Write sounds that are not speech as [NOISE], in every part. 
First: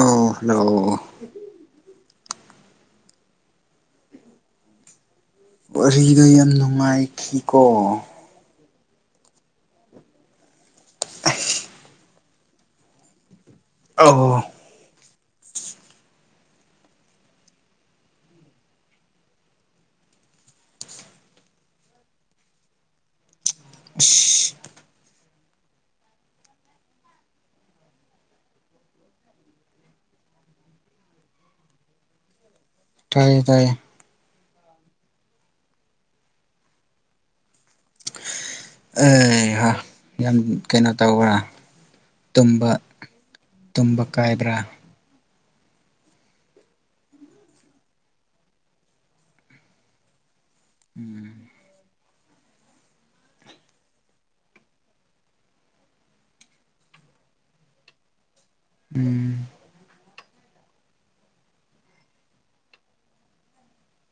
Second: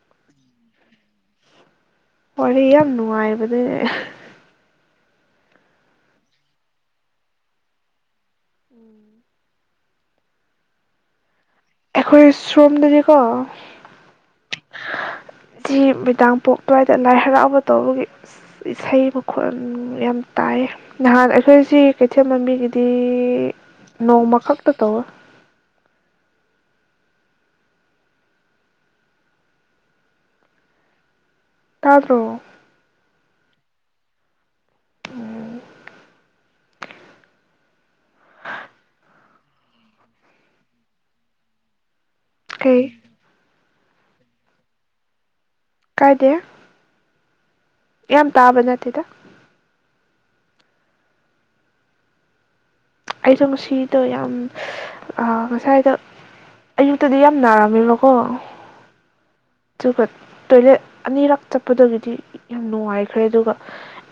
ꯑꯣ ꯍꯂꯣ ꯍꯔ ꯌꯥꯝ ꯌꯥꯝ ꯅꯨꯡꯉꯥꯏꯕꯗꯤ ꯋꯥꯔꯤꯗꯣ ꯌꯥꯝ ꯅꯨꯡꯉꯥꯏꯈꯤꯀꯣ ꯑꯩꯈꯣꯏ ꯁꯣꯝꯗꯗꯤꯀꯣ ꯑ ꯍꯣ ꯁꯤ ꯃꯣꯏꯗꯥꯡ ꯄꯣꯛ ꯑꯗꯨ꯭ꯋꯥꯏꯗ ꯂꯥꯏ ꯍꯔꯥꯎꯕ ꯇꯧꯕꯒꯤ ꯏꯁꯩ ꯃꯈꯣꯜ ꯌꯥꯝ ꯇꯥꯏ ꯅꯍꯥꯟ ꯑꯩꯈꯣꯏꯁꯤ ꯀꯩꯊꯦꯜ ꯃꯃꯤꯒꯤꯗꯤ ꯑꯁ ꯅꯣꯡꯃꯈꯛꯇꯛꯇ ꯇꯧ ꯇꯥꯔꯕ꯭ꯔꯣ ꯇ ꯇꯥꯏ ꯑꯦ ꯍꯣꯏ ꯌꯥꯝ ꯀꯩꯅꯣ ꯇꯧꯕ꯭ꯔꯥ ꯇꯨꯝꯝꯕ ꯀꯩ ꯇꯨꯝꯕ ꯀꯥꯏꯕ꯭ꯔꯥ ꯀꯥꯏꯗꯦ ꯌꯥꯝ ꯇꯥꯕꯅ ꯇꯗ ꯎꯝ ꯑꯩꯗꯣ ꯉꯁꯤꯗꯣ ꯌꯥꯝ ꯉꯁꯥꯏꯗ ꯑꯌꯨꯛꯇꯗꯤ ꯌꯥꯝ ꯅꯥꯔꯝꯃꯦꯕꯀꯣ ꯎꯝ ꯆꯨ ꯀꯠ ꯇꯣꯏꯂꯦꯠ ꯑꯅꯤꯔꯛ ꯆꯠꯄꯗꯒꯤꯗꯤ ꯌꯥꯝ ꯅꯨꯡꯉꯥꯏꯈ꯭ꯔꯦ ꯑꯗꯨꯒ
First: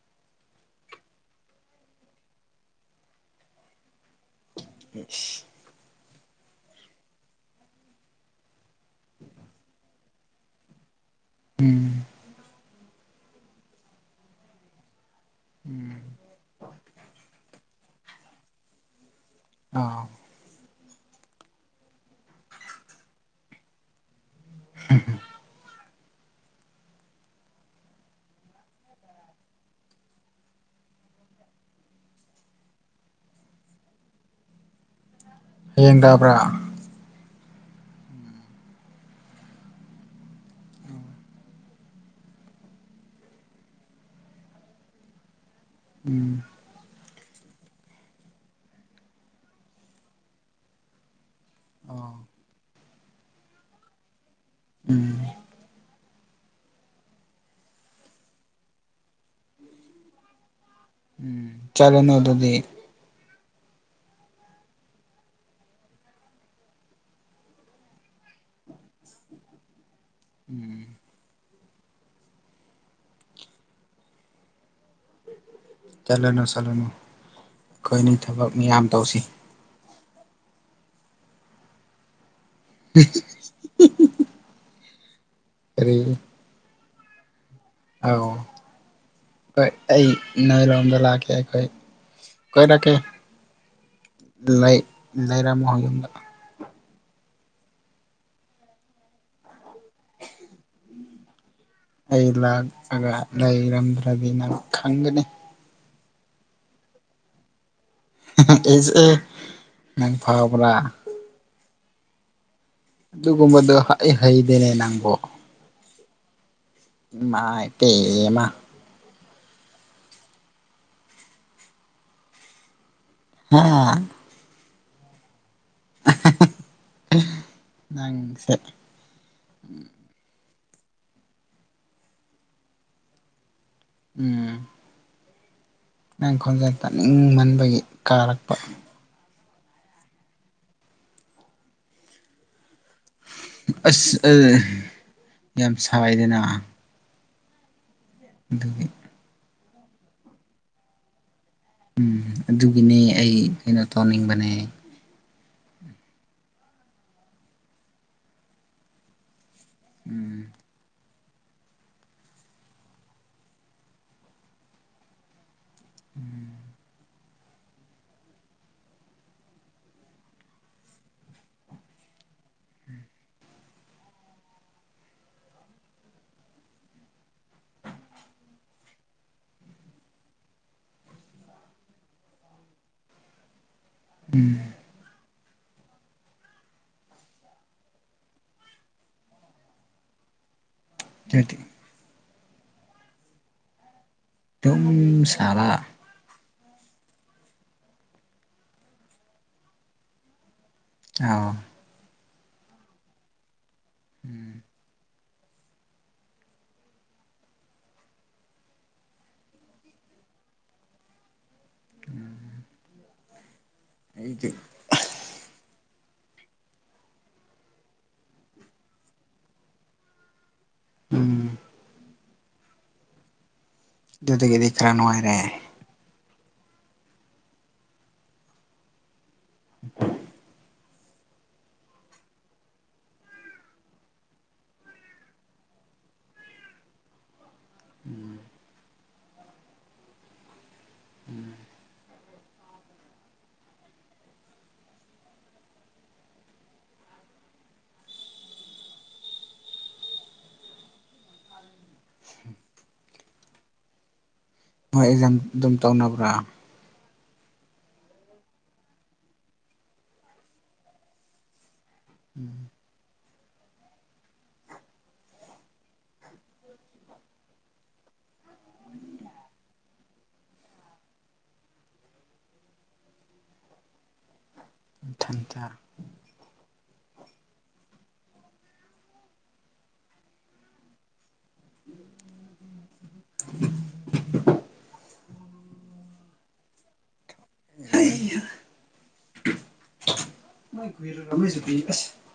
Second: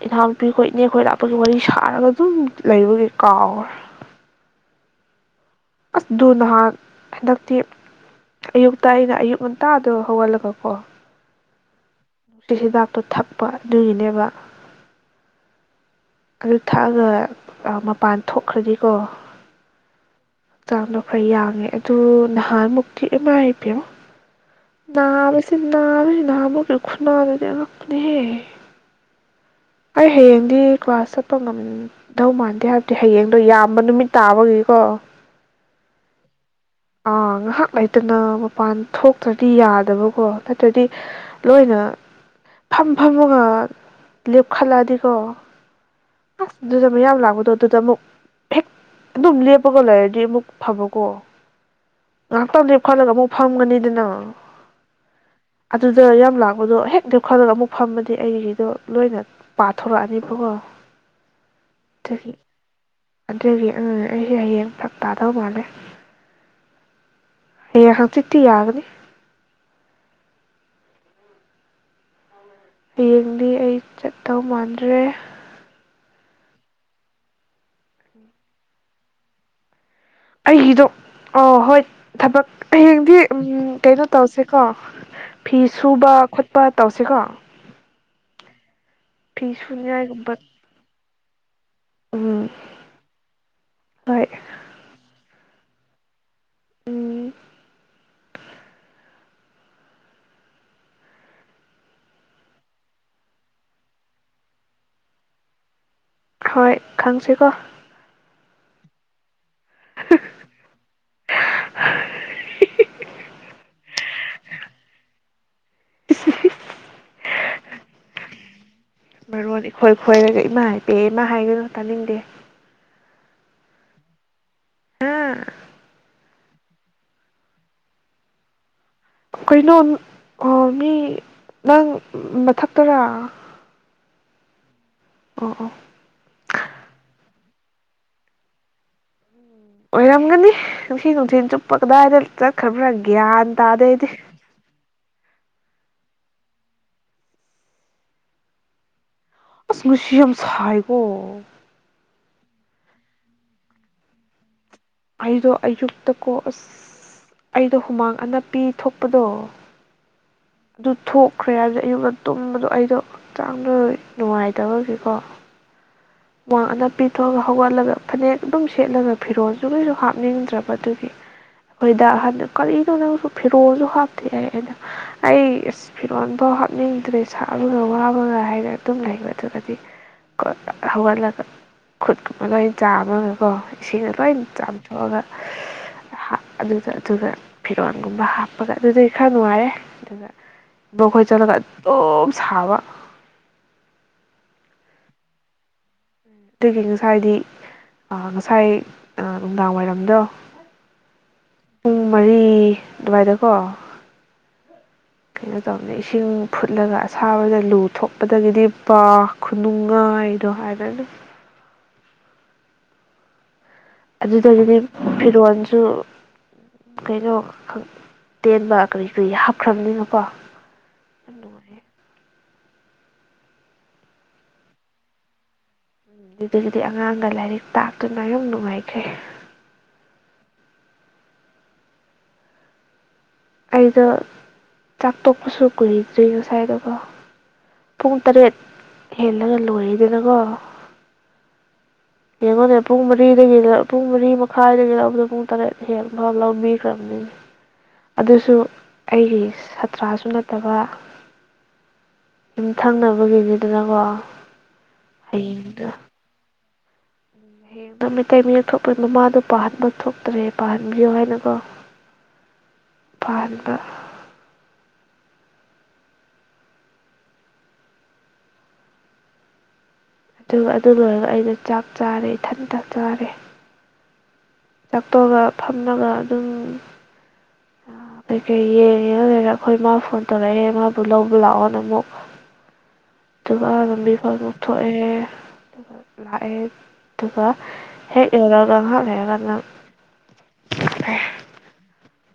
ꯏꯟꯅꯥꯎꯨꯄꯤꯈꯣꯏ ꯏꯅꯦꯛ ꯈꯣꯏ ꯂꯥꯞꯄꯒꯤ ꯋꯥꯔꯤ ꯁꯥꯔꯒ ꯑꯗꯨꯝ ꯂꯩꯕꯒꯤ ꯀꯥꯎꯈ꯭ꯔꯦ ꯎꯝ ꯑꯁ ꯑꯗꯨ ꯅꯍꯥꯟ ꯍꯟꯗꯛꯇꯤ ꯑꯌꯨꯛꯇ ꯑꯩꯅ ꯑꯌꯨꯛ ꯉꯟꯇꯥꯗꯣ ꯍꯧꯒꯜꯂꯒꯀꯣ ꯎꯝ ꯅꯨꯡꯇꯤ ꯍꯤꯗꯥꯛꯇꯣ ꯊꯛꯄ ꯑꯗꯨꯒꯤꯅꯦꯕ ꯎꯝ ꯑꯗꯨ ꯊꯛꯑꯒ ꯃꯄꯥꯟ ꯊꯣꯛꯈ꯭ꯔꯗꯤꯀꯣ ꯑꯥ ꯍꯛꯆꯥꯡꯗꯣ ꯈꯔ ꯌꯥꯡꯉꯦ ꯑꯗꯨ ꯅꯍꯥꯟꯃꯨꯛꯇꯤ ꯑꯦꯝ ꯑꯥꯏ ꯑꯥꯏ ꯄꯤꯌꯣ ꯅꯥꯂ ꯅꯥ ꯅꯃꯒ ꯈꯨꯅ ꯅꯗꯔꯅꯦꯍꯦ ꯑꯩ ꯍꯌꯦꯡꯗꯤ ꯀ꯭ꯂꯥꯁ ꯆꯠꯄ ꯉꯝꯗꯧ ꯃꯥꯟꯗꯦ ꯍꯥꯏꯕꯗꯤ ꯍꯌꯦꯡꯗꯣ ꯌꯥꯝꯕ ꯅꯨꯃꯤꯠ ꯇꯥꯕꯒꯤꯀꯣ ꯍꯌꯦꯡ ꯇꯥꯕ꯭ꯔꯥ ꯉꯥꯏꯍꯥꯛ ꯂꯩꯇꯅ ꯃꯄꯥꯟ ꯊꯣꯛꯇ꯭ꯔꯗꯤ ꯌꯥꯗꯕꯀꯣ ꯅꯠꯇ꯭ꯔꯗꯤ ꯂꯣꯏꯅ ꯐꯝ ꯐꯝꯃꯒ ꯂꯦꯞꯈꯠꯂꯛꯑꯗꯤꯀꯣ ꯎꯝ ꯑꯗꯨꯗ ꯃꯌꯥꯝ ꯂꯥꯛꯄ ꯐꯗꯣ ꯑꯗꯨꯗ ꯑꯃꯨꯛ ꯍꯦꯛ ꯑꯗꯨꯝ ꯂꯦꯞꯄꯒ ꯂꯩꯔꯗꯤ ꯑꯃꯨꯛ ꯐꯕꯀꯣ ꯑꯥꯎ ꯑ ꯇ ꯈꯠꯂꯒ ꯑꯃꯨꯛ ꯐꯝꯒꯅꯤꯗꯅ ꯎꯝ ꯑꯗ ꯌꯥꯝ ꯂꯥꯛꯄꯗꯣ ꯍꯦꯛ ꯅꯦꯛ ꯈꯠꯂꯒ ꯑꯃꯨꯛ ꯐꯝꯃꯗꯤ ꯑꯩꯒꯤꯗꯣ ꯂꯣꯏꯅ ꯄꯥꯊꯣꯔꯛꯑꯅꯤꯕꯀꯣ ꯎꯝ ꯆꯂꯅ ꯑꯗꯨꯗꯤ ꯑꯗꯨꯗꯒꯤ ꯎꯝ ꯑꯩꯁꯦ ꯍꯌꯦꯡ ꯊꯛ ꯇꯥꯗꯧ ꯃꯥꯜꯂꯦ ꯍꯌꯦꯡ ꯍꯪꯆꯤꯠꯇꯤ ꯌꯥꯒꯅꯤ ꯎꯝ ꯍꯌꯦꯡꯗꯤ ꯑꯩ ꯆꯠꯇꯧ ꯃꯥꯟꯗ꯭ꯔꯦ ꯆꯠꯂꯅꯨ ꯆꯠꯂꯅꯨ ꯑꯩꯒꯤꯗꯣ ꯑ ꯍꯣꯏ ꯊꯕꯛ ꯍꯌꯦꯡꯗꯤ ꯎꯝ ꯀꯩꯅꯣ ꯇꯧꯁꯦꯀꯣ ꯐꯤ ꯁꯨꯕ ꯈꯣꯠꯄ ꯇꯧꯁꯤꯀꯣ ꯑ ꯐꯤ ꯁꯨꯅꯤꯡꯉꯥꯏꯒꯨꯝꯕ ꯑꯩꯍ ꯑꯩꯈꯣꯏ ꯎꯝ ꯀꯣꯏꯔꯛꯀꯦ ꯍꯣꯏ ꯂꯩ ꯂꯩꯔꯝꯃꯣ ꯌꯨꯝꯗ ꯎꯝ ꯑꯩ ꯂꯥꯛꯑꯒ ꯂꯩꯔꯝꯗ꯭ꯔꯗꯤ ꯅꯪ ꯈꯪꯒꯅꯤ ꯍꯣꯏ ꯈꯪꯁꯦꯀꯣ ꯍꯦ ꯍꯦ ꯑꯦꯁ ꯑꯦ ꯅꯪ ꯐꯥꯎꯕꯔꯥ ꯑ ꯑꯩ ꯍꯩꯗꯦꯅꯦ [INAUDIBLE] ꯃꯥꯏ ꯄꯦꯝꯃꯥ ꯃꯔꯣꯟ ꯏꯈꯣꯏ ꯈꯣꯏꯔꯒ ꯏꯃꯥꯏ ꯄꯦꯝꯃꯥ ꯍꯥꯏꯒꯅꯣ ꯇꯥꯅꯤꯡꯗꯦ ꯍꯥ ꯍꯥꯝ ꯍꯥ ꯍꯥ ꯍꯥ ꯅꯪꯁꯦ ꯀꯩꯅꯣ ꯑꯣ ꯃꯤ ꯅꯪ ꯃꯊꯛꯇꯔꯥ ꯎꯝ ꯑꯣ ꯅꯒ ꯈꯣꯟꯖꯦꯜ ꯇꯥꯅꯤꯡ ꯃꯟ ꯑꯩꯈꯣꯏꯒꯤ ꯀꯥꯔꯛꯄ ꯑꯣꯏꯔꯝꯒꯟꯤ ꯅꯨꯡꯊꯤꯟ ꯆꯨꯞꯄ ꯀꯗꯥꯏꯇꯥ ꯆꯠ ꯈꯕ꯭ꯔ ꯒ꯭ꯌꯥꯟ ꯇꯥꯗꯩꯗꯤ ꯑꯁ ꯑꯗꯨ ꯌꯥꯝ ꯁꯥꯏꯗꯅ ꯗꯨꯒꯤ ꯑꯁ ꯅꯨꯡꯁꯤ ꯌꯥꯝ ꯁꯥꯏꯒꯣ ꯎꯝ ꯑꯗꯨꯒꯤꯅꯦ ꯑꯩ ꯀꯩꯅꯣ ꯇꯧꯅꯤꯡꯕꯅꯦ ꯑꯩꯗꯣ ꯑꯌꯨꯛꯇ ꯀꯣ ꯑꯁ ꯑꯩꯗꯣ ꯍꯨꯃꯥꯡ ꯑꯅꯞ ꯄꯤ ꯊꯣꯛꯄꯗꯣ ꯎꯝ ꯑꯗꯨ ꯊꯣꯛꯈ꯭ꯔꯦ ꯍꯥꯏꯕꯗ ꯌꯨꯝꯗ ꯇꯨꯝꯕꯗꯣ ꯑꯩꯗꯣ ꯍꯛꯆꯥꯡꯗ ꯅꯨꯡꯉꯥꯏꯇꯕꯒꯤꯀꯣ ꯍꯨꯃꯥꯡ ꯑꯅꯥꯞꯄꯤꯊꯣꯛꯑꯒ ꯍꯧꯒꯠꯂꯒ ꯐꯅꯦꯛ ꯑꯗꯨꯝ ꯁꯦꯠꯂꯒ ꯐꯤꯔꯣꯜꯁꯨ ꯀꯩꯁꯨ ꯍꯥꯞꯅꯤꯡꯗ꯭ꯔꯕ ꯑꯗꯨꯒꯤ ꯑꯩꯈꯣꯏꯗ ꯑꯍꯟꯗ ꯀꯔꯤꯅꯣ ꯅꯪꯁꯨ ꯐꯤꯔꯣꯜꯁꯨ ꯍꯥꯞꯇꯦ ꯑꯩ ꯑꯩꯅ ꯑꯩ ꯑꯁ ꯐꯤꯔꯣꯜꯐꯥꯎ ꯍꯥꯞꯅꯤꯡꯗ꯭ꯔꯦ ꯁꯥꯛꯕꯒ ꯋꯥꯕꯒ ꯍꯥꯏꯅ ꯑꯗꯨꯝ ꯂꯩꯕ ꯑꯗꯨꯒꯗꯤ ꯍꯧꯒꯠꯂꯒ ꯈꯨꯠꯀꯨꯝꯕ ꯂꯣꯏ ꯆꯥꯝꯃꯒꯀꯣ ꯁꯤꯅ ꯂꯣꯏꯅ ꯆꯥꯝꯊꯣꯛꯑꯒ ꯑꯗꯨꯗ ꯑꯗꯨꯒ ꯐꯤꯔꯣꯟꯒꯨꯝꯕ ꯍꯥꯞꯄꯒ ꯑꯗꯨꯗꯤ ꯈꯔ ꯅꯨꯡꯉꯥꯏꯔꯦ ꯑꯗꯨꯒ ꯣꯈꯣꯏ ꯆꯂ ꯑꯗꯨꯗꯤ ꯇꯣ ꯁꯥꯕ ꯑꯗꯨꯨꯝ ꯁꯥꯂꯥ ꯑꯗꯨꯒꯤ ꯉꯁꯥꯏꯗꯤ ꯉꯁꯥꯏ ꯅꯨꯡꯗꯥꯡ ꯋꯥꯏꯔꯝꯗꯣ ꯑ ꯄꯨꯡ ꯃꯔꯤ ꯑꯗꯨꯋꯥꯏꯗꯀꯣ ꯎꯝ ꯀꯩꯅꯣ ꯇꯧꯅꯤ ꯏꯁꯤꯡ ꯐꯨꯠꯂꯒ ꯑꯁꯥꯕꯗ ꯂꯨ ꯊꯣꯛꯄꯗꯒꯤꯗꯤ ꯄꯥ ꯈꯨꯅꯨꯡꯉꯥꯏꯗꯣ ꯍꯥꯏꯔꯅ ꯑꯩꯗꯤ ꯑꯗꯨꯗꯒꯤꯅꯦ ꯐꯤꯔꯣꯜ ꯀꯩꯅꯣ ꯇꯦꯟꯕ ꯀꯔꯤ ꯀꯔꯤ ꯍꯥꯞꯈ꯭ꯔꯕꯅꯤꯅꯀꯣ ꯌꯥꯝ ꯎꯝ ꯅꯨꯡꯉꯥꯏ ꯑꯗꯨꯗꯨꯗꯒꯤꯗꯤ ꯈꯔ ꯅꯨꯡꯉꯥꯏꯔꯦ ꯑꯗꯨꯗꯒꯤꯗꯤ ꯑꯉꯥꯡꯒ ꯂꯥꯏꯔꯤꯛ ꯇꯥꯛꯇꯨꯅ ꯌꯥꯝ ꯅꯨꯡꯉꯥꯏꯈ꯭ꯔꯦ ꯑ ꯑꯩꯗꯣ ꯆꯥꯛꯇꯣꯛꯄꯁꯨ ꯀꯨꯏꯗ꯭ꯔꯤ ꯉꯁꯥꯏꯗꯨꯕꯣ ꯄꯨꯡ ꯇꯔꯦꯠ ꯍꯦꯜꯂꯒ ꯂꯣꯏꯔꯤꯗꯅꯀꯣ ꯎꯝ ꯌꯦꯡꯉꯣꯅꯦ ꯄꯨꯡ ꯃꯔꯤꯗꯒꯤ ꯄꯨꯡ ꯃꯔꯤ ꯃꯈꯥꯏꯗꯒꯤ ꯂꯧꯕꯗ ꯄꯨꯡ ꯇꯔꯦꯠ ꯍꯦꯜꯟꯅ ꯃ ꯂꯧꯕꯤꯈ꯭ꯔꯕꯅꯤꯅꯦ ꯑꯗꯨꯁꯨ ꯑꯩꯒꯤ ꯁꯥꯠꯇ꯭ꯔꯁꯨ ꯅꯠꯇꯕ ꯁꯨꯝ ꯊꯪꯅꯕꯒꯤꯅꯤꯗꯅꯀꯣ ꯅꯣꯏ ꯏꯀꯖꯝ ꯑꯗꯨ ꯃꯧꯅꯕꯔ ꯍꯌꯦꯡ ꯅ ꯃꯩꯇꯩ ꯃꯤꯌꯦꯛ ꯊꯣꯛꯄꯒꯤ ꯃꯃꯥꯗꯣ ꯄꯥꯍꯟꯕ ꯊꯣꯛꯇ꯭ꯔꯦ ꯄꯥꯍꯟꯕꯤꯌꯣ ꯍꯥꯏꯅꯀꯣ ꯎꯝ ꯐꯥꯔꯃ ꯑꯗꯨꯒ ꯑꯗꯨ ꯂꯣꯏꯔꯒ ꯑꯩꯅ ꯆꯥꯛ ꯆꯥꯔꯦ ꯏꯊꯟꯇꯥꯛ ꯆꯥꯔꯦ ꯇꯥꯛꯄꯑꯒ ꯏꯊꯟꯇ ꯐꯝꯅꯕ ꯑꯗꯨꯝ ꯀꯩꯀꯩ ꯌꯦꯡꯉ ꯑꯩꯈꯣꯏ ꯃꯥ ꯐꯣꯟ ꯇꯧꯔꯛꯑꯦ ꯃꯥꯕꯨ ꯂꯧꯕ ꯂꯥꯛꯑꯣꯅ ꯑꯃꯨꯛ ꯑꯗꯨꯒ ꯂꯝꯕꯤ ꯐꯥꯎ ꯑꯃꯨꯛ ꯊꯣꯛꯑꯦ ꯂꯥꯏꯑ ꯑꯦ ꯑꯗꯨꯒ ꯍꯦꯛ ꯌꯔꯒꯍꯥꯛ ꯂꯩꯔꯀꯗꯪ ꯑꯩꯈꯣꯏꯒꯤ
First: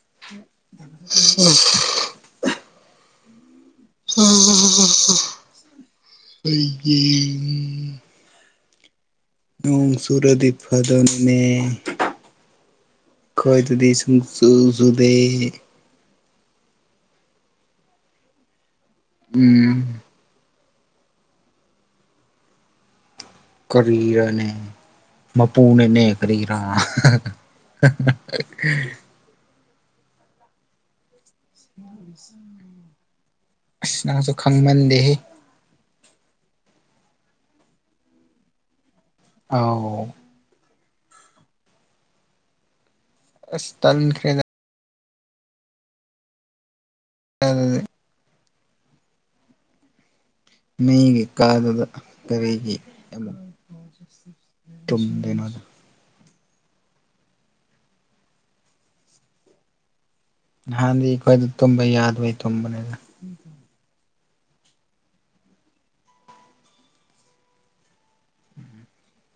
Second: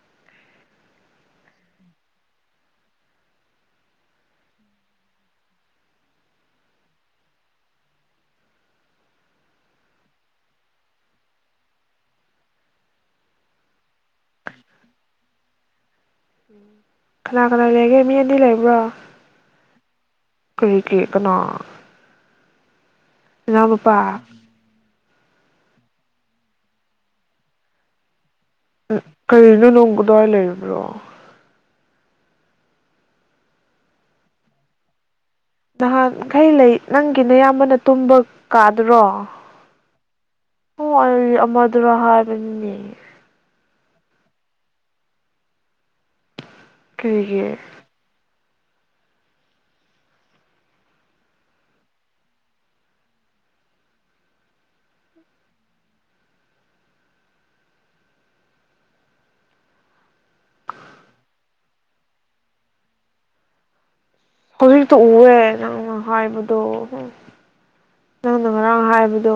[UNINTELLIGIBLE] ꯅꯣꯡ ꯁꯨꯔꯗꯤ ꯐꯗꯅꯅꯦ ꯈꯣꯏꯗꯗꯤ ꯁꯨꯡ ꯁꯨ ꯁꯨꯗꯦ ꯀꯅꯥ ꯀꯅꯥ ꯂꯩꯒꯦ ꯃꯤ ꯑꯅꯤ ꯂꯩꯕ꯭ꯔꯣ ꯎꯝ ꯀꯔꯤ ꯀꯔꯤ ꯀꯅꯥ ꯅꯅꯥꯎꯅꯨꯄꯥ ꯀꯔꯤꯔꯅꯦ ꯃꯥꯄꯨꯅꯦ ꯅꯩꯅꯈꯔꯤꯔꯥ [UNINTELLIGIBLE] ꯑꯗꯨ ꯅꯣꯡꯗꯔ ꯂꯩ꯭ꯔꯣ ꯅꯪꯁꯨ ꯈꯪꯃꯟꯗꯦꯍꯦ ꯅꯍꯥꯟꯈꯩ ꯂꯩ ꯅꯪꯒꯤꯅ ꯑꯌꯥꯝꯕꯅ ꯇꯨꯝꯕ ꯀꯥ ꯑꯥꯎ ꯍ ꯑꯩ ꯑꯃꯗꯨꯔ ꯍꯥꯏꯕꯅꯤꯅꯦ ꯑꯁ ꯇꯟꯈ꯭ꯔꯦꯗ ꯀꯩꯒꯤ ꯅꯒꯤ ꯀꯥꯗꯨꯗ ꯀꯔꯤꯒꯤ ꯑꯃꯛ ꯇꯨꯝꯗꯣꯏꯅꯣꯗ ꯍꯥꯟꯗꯤ ꯑꯩꯈꯣꯏꯗ ꯇꯨꯝꯕ ꯌꯥꯗꯕꯩ ꯇꯨꯝꯕꯅꯦꯅ ꯍꯧꯖꯤꯛꯇ ꯎꯔꯦ ꯅꯪꯅ ꯍꯥꯏꯕꯗꯣ ꯅꯪꯅ ꯉꯔꯥꯡ ꯍꯥꯏꯕꯗꯣ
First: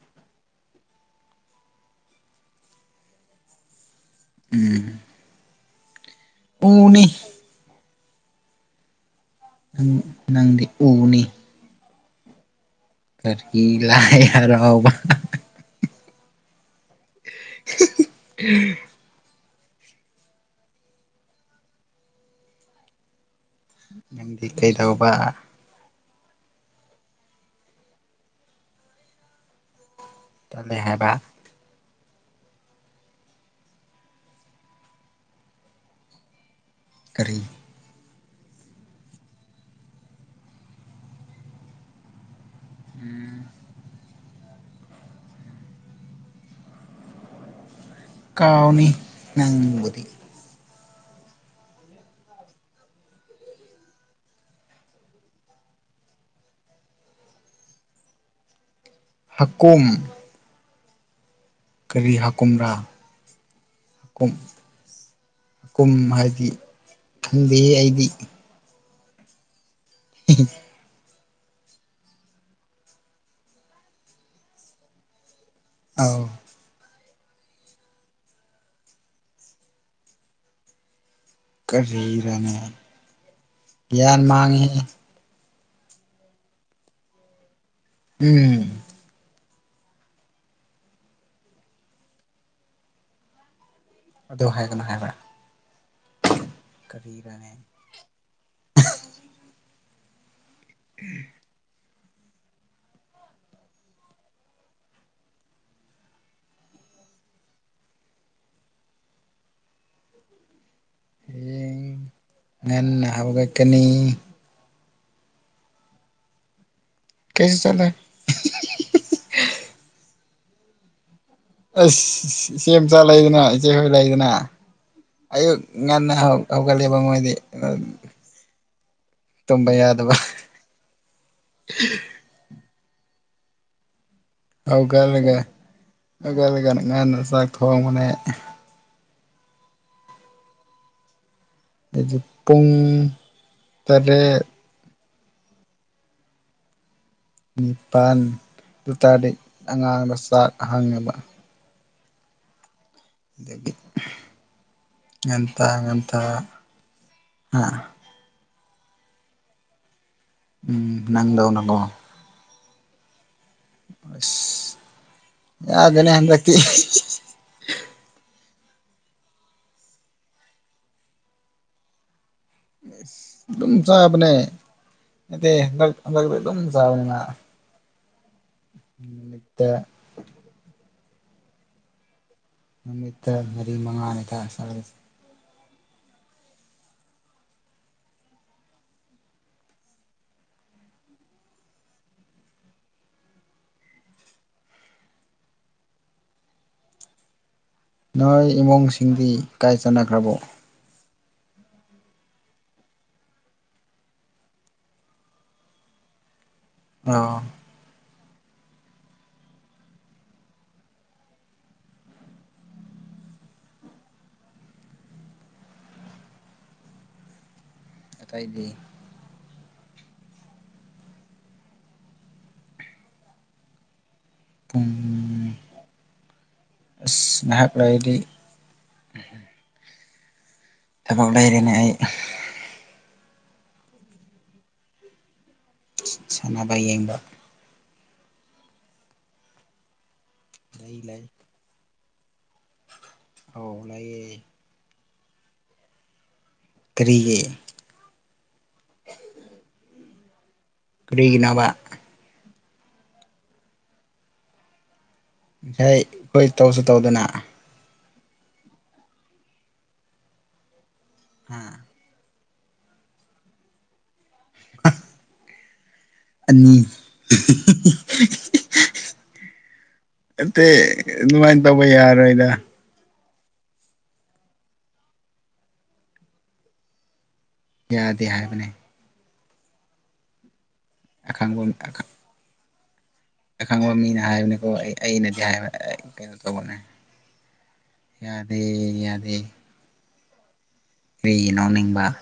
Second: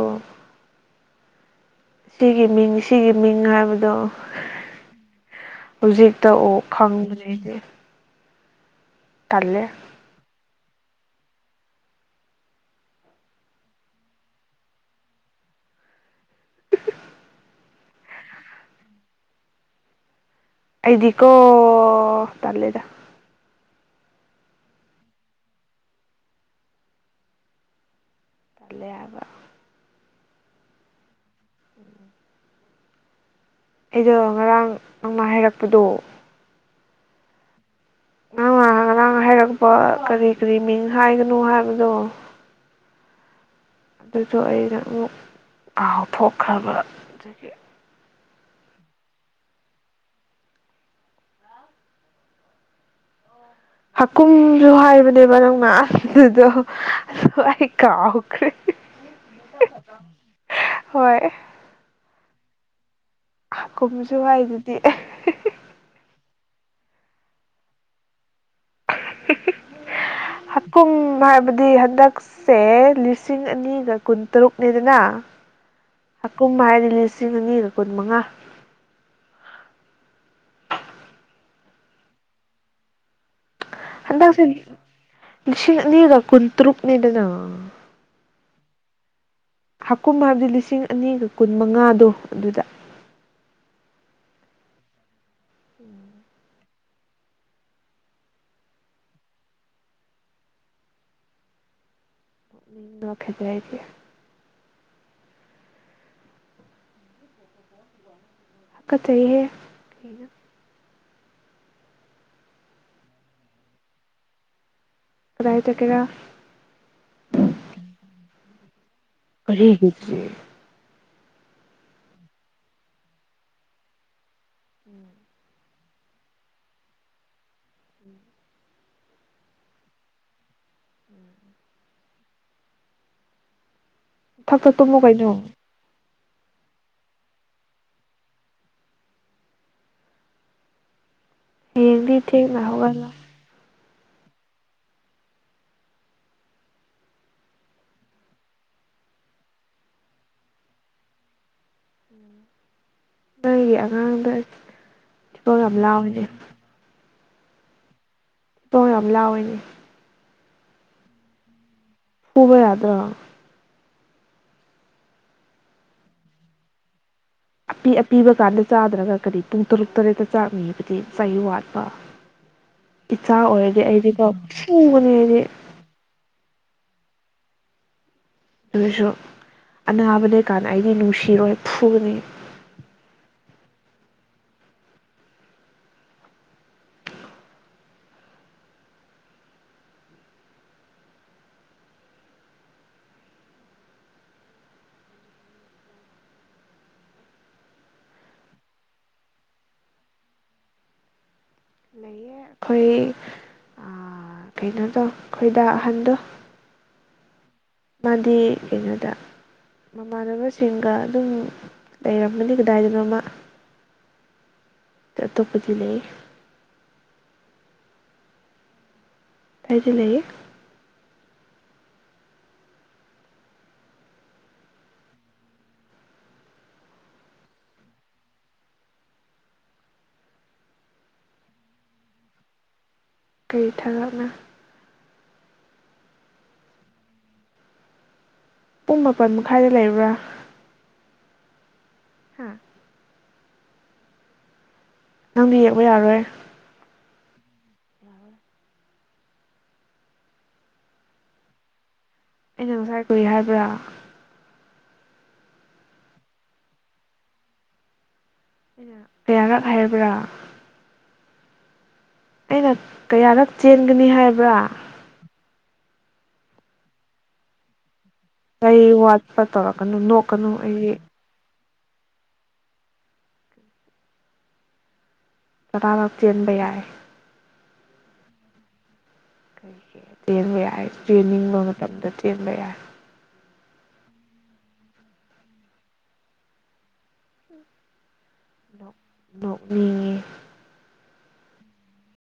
ꯁꯤꯒꯤ ꯃꯤꯡ ꯁꯤꯒꯤ ꯃꯤꯡ ꯍꯥꯏꯕꯗꯣ ꯎꯝ ꯍꯧꯖꯤꯛ ꯇ ꯑꯣ ꯈꯪ ꯎꯅꯤ ꯕꯅꯦ ꯑꯩꯗꯤ ꯇꯜꯂꯦ ꯪ ꯅꯪ ꯎꯅꯤ ꯑꯗꯒꯤ ꯂꯥꯏ ꯍꯔꯥꯎꯕ ꯑꯩꯗꯤꯀꯣ ꯇꯜꯂꯦꯗ ꯅꯪꯗꯤ ꯀꯩꯗꯧꯕ ꯇꯂꯦ ꯑꯕ ꯇꯂꯦ ꯍꯥꯏꯕ ꯑꯩꯗꯣ ꯉꯔꯥꯡ ꯅꯪ ꯑꯃ ꯍꯥꯏꯔꯛꯄꯗꯣ ꯀꯔꯤ ꯅꯪ ꯉ ꯉꯔꯥꯡ ꯍꯥꯏꯔꯛꯄ ꯀꯔꯤ ꯀꯔꯤ ꯃꯤꯡ ꯍꯥꯏꯒꯅꯣ ꯍꯥꯏꯕꯗꯣ ꯎꯝ ꯑꯗꯨꯗꯣ ꯑꯩꯅ ꯑꯃꯨꯛ ꯀꯥꯥꯎꯊꯣꯛꯈ꯭ꯔꯕ ꯑꯗꯨꯗꯒꯤ ꯀꯥꯎꯅꯤ ꯅꯪꯕꯨꯗ ꯍꯀꯨꯝꯁꯨ ꯍꯥꯏꯕꯅꯦꯕ ꯅꯪꯅ ꯑꯗꯨꯗꯣ ꯑꯩ ꯀꯥꯎꯈ꯭ꯔꯦ ꯍꯥꯀꯨꯝ ꯍꯣꯏ ꯀꯔꯤ ꯍꯥꯀꯨꯝꯔꯥ ꯍꯥꯀꯨꯝꯁꯨ ꯍꯥꯏꯏ ꯑꯗꯨꯗꯤ ꯈꯩꯗꯤ ꯑꯩꯗꯤ ꯍꯥꯀꯨꯝ ꯍꯥꯏꯕꯗꯤ ꯍꯟꯗꯛꯁꯦ ꯂꯤꯁꯤꯡ ꯑꯅꯤꯒ ꯀꯨꯟꯇꯔꯨꯛꯅꯤꯗꯅ ꯑꯧ ꯍꯀꯨꯝ ꯍꯥꯏꯗꯤ ꯂꯤꯁꯤꯡ ꯑꯅꯤꯒ ꯀꯨꯟ ꯃꯉꯥ ꯀꯔꯤꯅꯣꯅꯦ ꯭ꯒ꯭ꯌꯥꯟ ꯍꯟꯗꯛꯁꯦ ꯃꯥꯡꯉꯤꯍꯦ ꯂꯤꯁꯤꯡ ꯑꯅꯤꯒ ꯀꯨꯟꯇ꯭ꯔꯨꯛꯅꯤꯗꯅ ꯎꯝ ꯍꯥꯀꯨꯝ ꯍꯥꯏꯕꯗꯤ ꯂꯤꯁꯤꯡ ꯑꯅꯤꯒ ꯀꯨꯟ ꯃꯉꯥꯗꯣ ꯑꯗꯨꯗ ꯑꯗꯨ ꯍꯥꯏꯒꯅꯨ ꯍꯥꯏꯕ꯭ꯔꯥ ꯎꯝ ꯀꯔꯤꯔꯅꯦ ꯎꯡ [INAUDIBLE] ꯍꯀꯠꯆꯌ‌ꯦ ꯀꯩꯅ‌ꯣ ꯍꯌꯦꯡ ꯉꯟꯅ ꯍꯧꯒꯠꯛꯀꯅꯤ ꯀꯗꯥꯏ ꯆꯠꯀ‌ꯦꯔ ꯀꯩꯁꯨ ꯆꯠꯂꯣꯏ [UNINTELLIGIBLE] ꯑꯁ ꯏꯆ‌ꯦꯝꯆꯥ ꯂꯩꯗꯅ ꯏꯆꯦꯍꯣꯏ ꯂꯩꯗꯅ ꯎꯝ ꯑꯌꯨꯛ ꯉꯟꯅ ꯍꯧꯒꯠꯂ‌ꯦꯕ ꯃꯣꯏꯗꯤ ꯇꯨꯝꯕ ꯌꯥꯗꯕ ꯐꯛꯇ ꯇꯨꯝꯃꯣ ꯀꯩꯅꯣ ꯍꯧꯒꯠꯂꯥꯒ ꯉꯟꯅ ꯆꯥꯛ ꯊꯣꯡꯕꯅꯦ ꯑꯗꯨꯗꯤ ꯍꯌꯦꯡꯗꯤ ꯊꯦꯡꯅ ꯄꯨꯡ ꯍꯧꯒꯠꯂꯣ ꯇꯔꯦꯠ ꯅꯤꯄꯥꯜ ꯇꯔꯗꯤ ꯑꯉꯥꯡꯗ ꯆꯥꯛ ꯍꯪꯅꯕ ꯅꯪꯒꯤ ꯑꯉꯥꯡꯗ ꯊꯤꯕꯣꯡ ꯉꯟꯇꯥ ꯌꯥꯝ ꯉꯟꯇꯥ ꯂꯥꯎꯋꯤꯅ‌ꯦ ꯍꯥ ꯇꯣ ꯌꯥꯝ ꯂꯥꯎꯑ‌ꯦꯅꯦ ꯎꯝ ꯅꯪꯗꯧꯅꯀꯣ ꯐꯨꯕ ꯌꯥꯗ꯭ꯔꯣ ꯑꯁ ꯌꯥꯗ‌ꯦꯅꯦ ꯍꯟꯗꯛꯇꯤ ꯑꯄꯤ ꯄꯤꯕ ꯀꯥꯟꯗ ꯆꯥꯗ꯭ꯔꯒ ꯀꯔꯤ ꯄꯨꯡ ꯇꯔꯨꯛ ꯇꯔꯦꯠꯇ ꯆꯥꯛ ꯅꯤꯕꯗꯤ ꯆꯩ ꯋꯥꯠꯄ ꯏꯆꯥ ꯑꯗꯨꯝ ꯑꯣꯏꯔꯗꯤ ꯑꯩꯗꯤꯀꯣ ꯆꯥꯕꯅꯦ ꯐꯨꯒꯅꯤ ꯑꯩꯗꯤ ꯑꯗꯨꯝ ꯆꯥꯕꯅ‌ꯦ ꯅꯥ ꯑꯗ‌ꯣꯏꯁꯨ ꯑꯅꯕꯅꯦ ꯀꯥꯏꯟ ꯑꯩꯗꯤ ꯅꯨꯡꯁꯤ ꯏꯤꯔꯣꯏ ꯐꯨꯅꯤ ꯅꯨꯃꯤꯠꯇ ꯃꯔꯤ ꯃꯉꯥꯅꯤ ꯊꯥ ꯁꯁꯤ ꯅꯣꯏ ꯏꯃꯨꯡꯁꯤꯡꯗꯤ ꯀꯥꯏ ꯆꯥꯟꯅꯈ꯭ꯔꯕ‌ꯣ ꯂꯩꯌꯦ ꯑꯩꯈꯣꯏ ꯀꯩꯅꯣꯗꯣ ꯑꯩꯈꯣꯏꯗ ꯑꯍꯟꯗꯣ ꯑ ꯃꯥꯗꯤ ꯀꯩꯅꯣꯗ ꯃꯃꯥꯟꯅꯕꯁꯤꯡꯒ ꯑꯗꯨꯝ ꯂꯩꯔꯝꯒꯅꯤ ꯀꯗꯥꯏꯗꯅꯣ ꯑꯃ ꯑꯇꯣꯞꯄꯗꯤ ꯂꯩ ꯑꯇꯩ ꯗꯤꯏ ꯑꯇꯩꯗꯤ ꯂꯩꯌ‌ꯦ ꯉꯍꯥꯛ ꯂꯩꯔꯗꯤ ꯊꯕꯛ ꯂꯩꯔ‌ꯦꯅ‌ꯦ ꯑꯩ ꯀꯩ ꯊꯕꯛꯅ‌ꯣ ꯁꯥꯟꯅꯕ ꯌꯦꯡꯕ ꯄꯨꯡ ꯃꯥꯄꯜ ꯃꯈꯥꯏꯗ ꯂꯩꯕ꯭ꯔꯥ ꯂꯩ ꯂꯩ ꯍꯥꯝ ꯍꯥꯎꯅꯌꯦ ꯅꯪꯗꯤ ꯌꯦꯛꯕ ꯌꯥꯔꯣꯏ ꯀꯔꯤꯌꯦ ꯀꯔꯤꯒꯤꯅꯥꯕ ꯑꯩꯅ ꯉꯁꯥꯏ ꯀꯨꯏ ꯍꯥꯏꯕ꯭ꯔꯥ ꯉꯁꯥꯏ ꯑꯩꯈꯣꯏ ꯇꯧꯁꯨ ꯇꯧꯗꯅ ꯀꯌꯥꯔꯛ ꯍꯥꯏꯔꯕ꯭ꯔꯥ ꯍꯥꯥ ꯑꯩꯅ ꯀꯌꯥꯔꯛ ꯆꯦꯟꯒꯅꯤ ꯍꯥꯏꯕ ꯕ꯭ꯔꯥ ꯑꯅꯤ ꯀ ꯋꯥꯠꯄ ꯇꯧꯔꯛꯀꯅꯨ ꯅꯣꯛꯀꯅꯨ ꯅꯠꯇꯦ ꯑꯩ ꯑꯗꯨꯃꯥꯏꯅ ꯇꯧꯕ ꯌꯥꯔꯣꯏꯗ ꯆꯅꯥꯥꯔ ꯆꯦꯟꯕ ꯌꯥꯏ ꯌꯥꯗꯦ ꯍꯥꯏꯕꯅꯤ ꯀꯩꯕ ꯌꯥꯏ ꯆꯦꯟꯅꯤꯡꯕ ꯑꯈꯪꯕ ꯃꯇꯝꯗ ꯆꯦꯟꯕ ꯌꯥꯏ ꯑꯈꯪꯕ ꯃꯤꯅ ꯍꯥꯏꯕꯅꯤꯀꯣ ꯑꯩ ꯑꯩꯅꯗꯤ ꯍꯥꯏꯕ ꯀꯩꯅꯣ ꯇꯧꯕꯅꯦ ꯌꯥꯗꯦ ꯅꯣꯛ ꯗꯣꯛꯅꯤꯌꯦ ꯑꯩꯔꯤꯒꯤ ꯅꯎꯅꯤꯡꯕ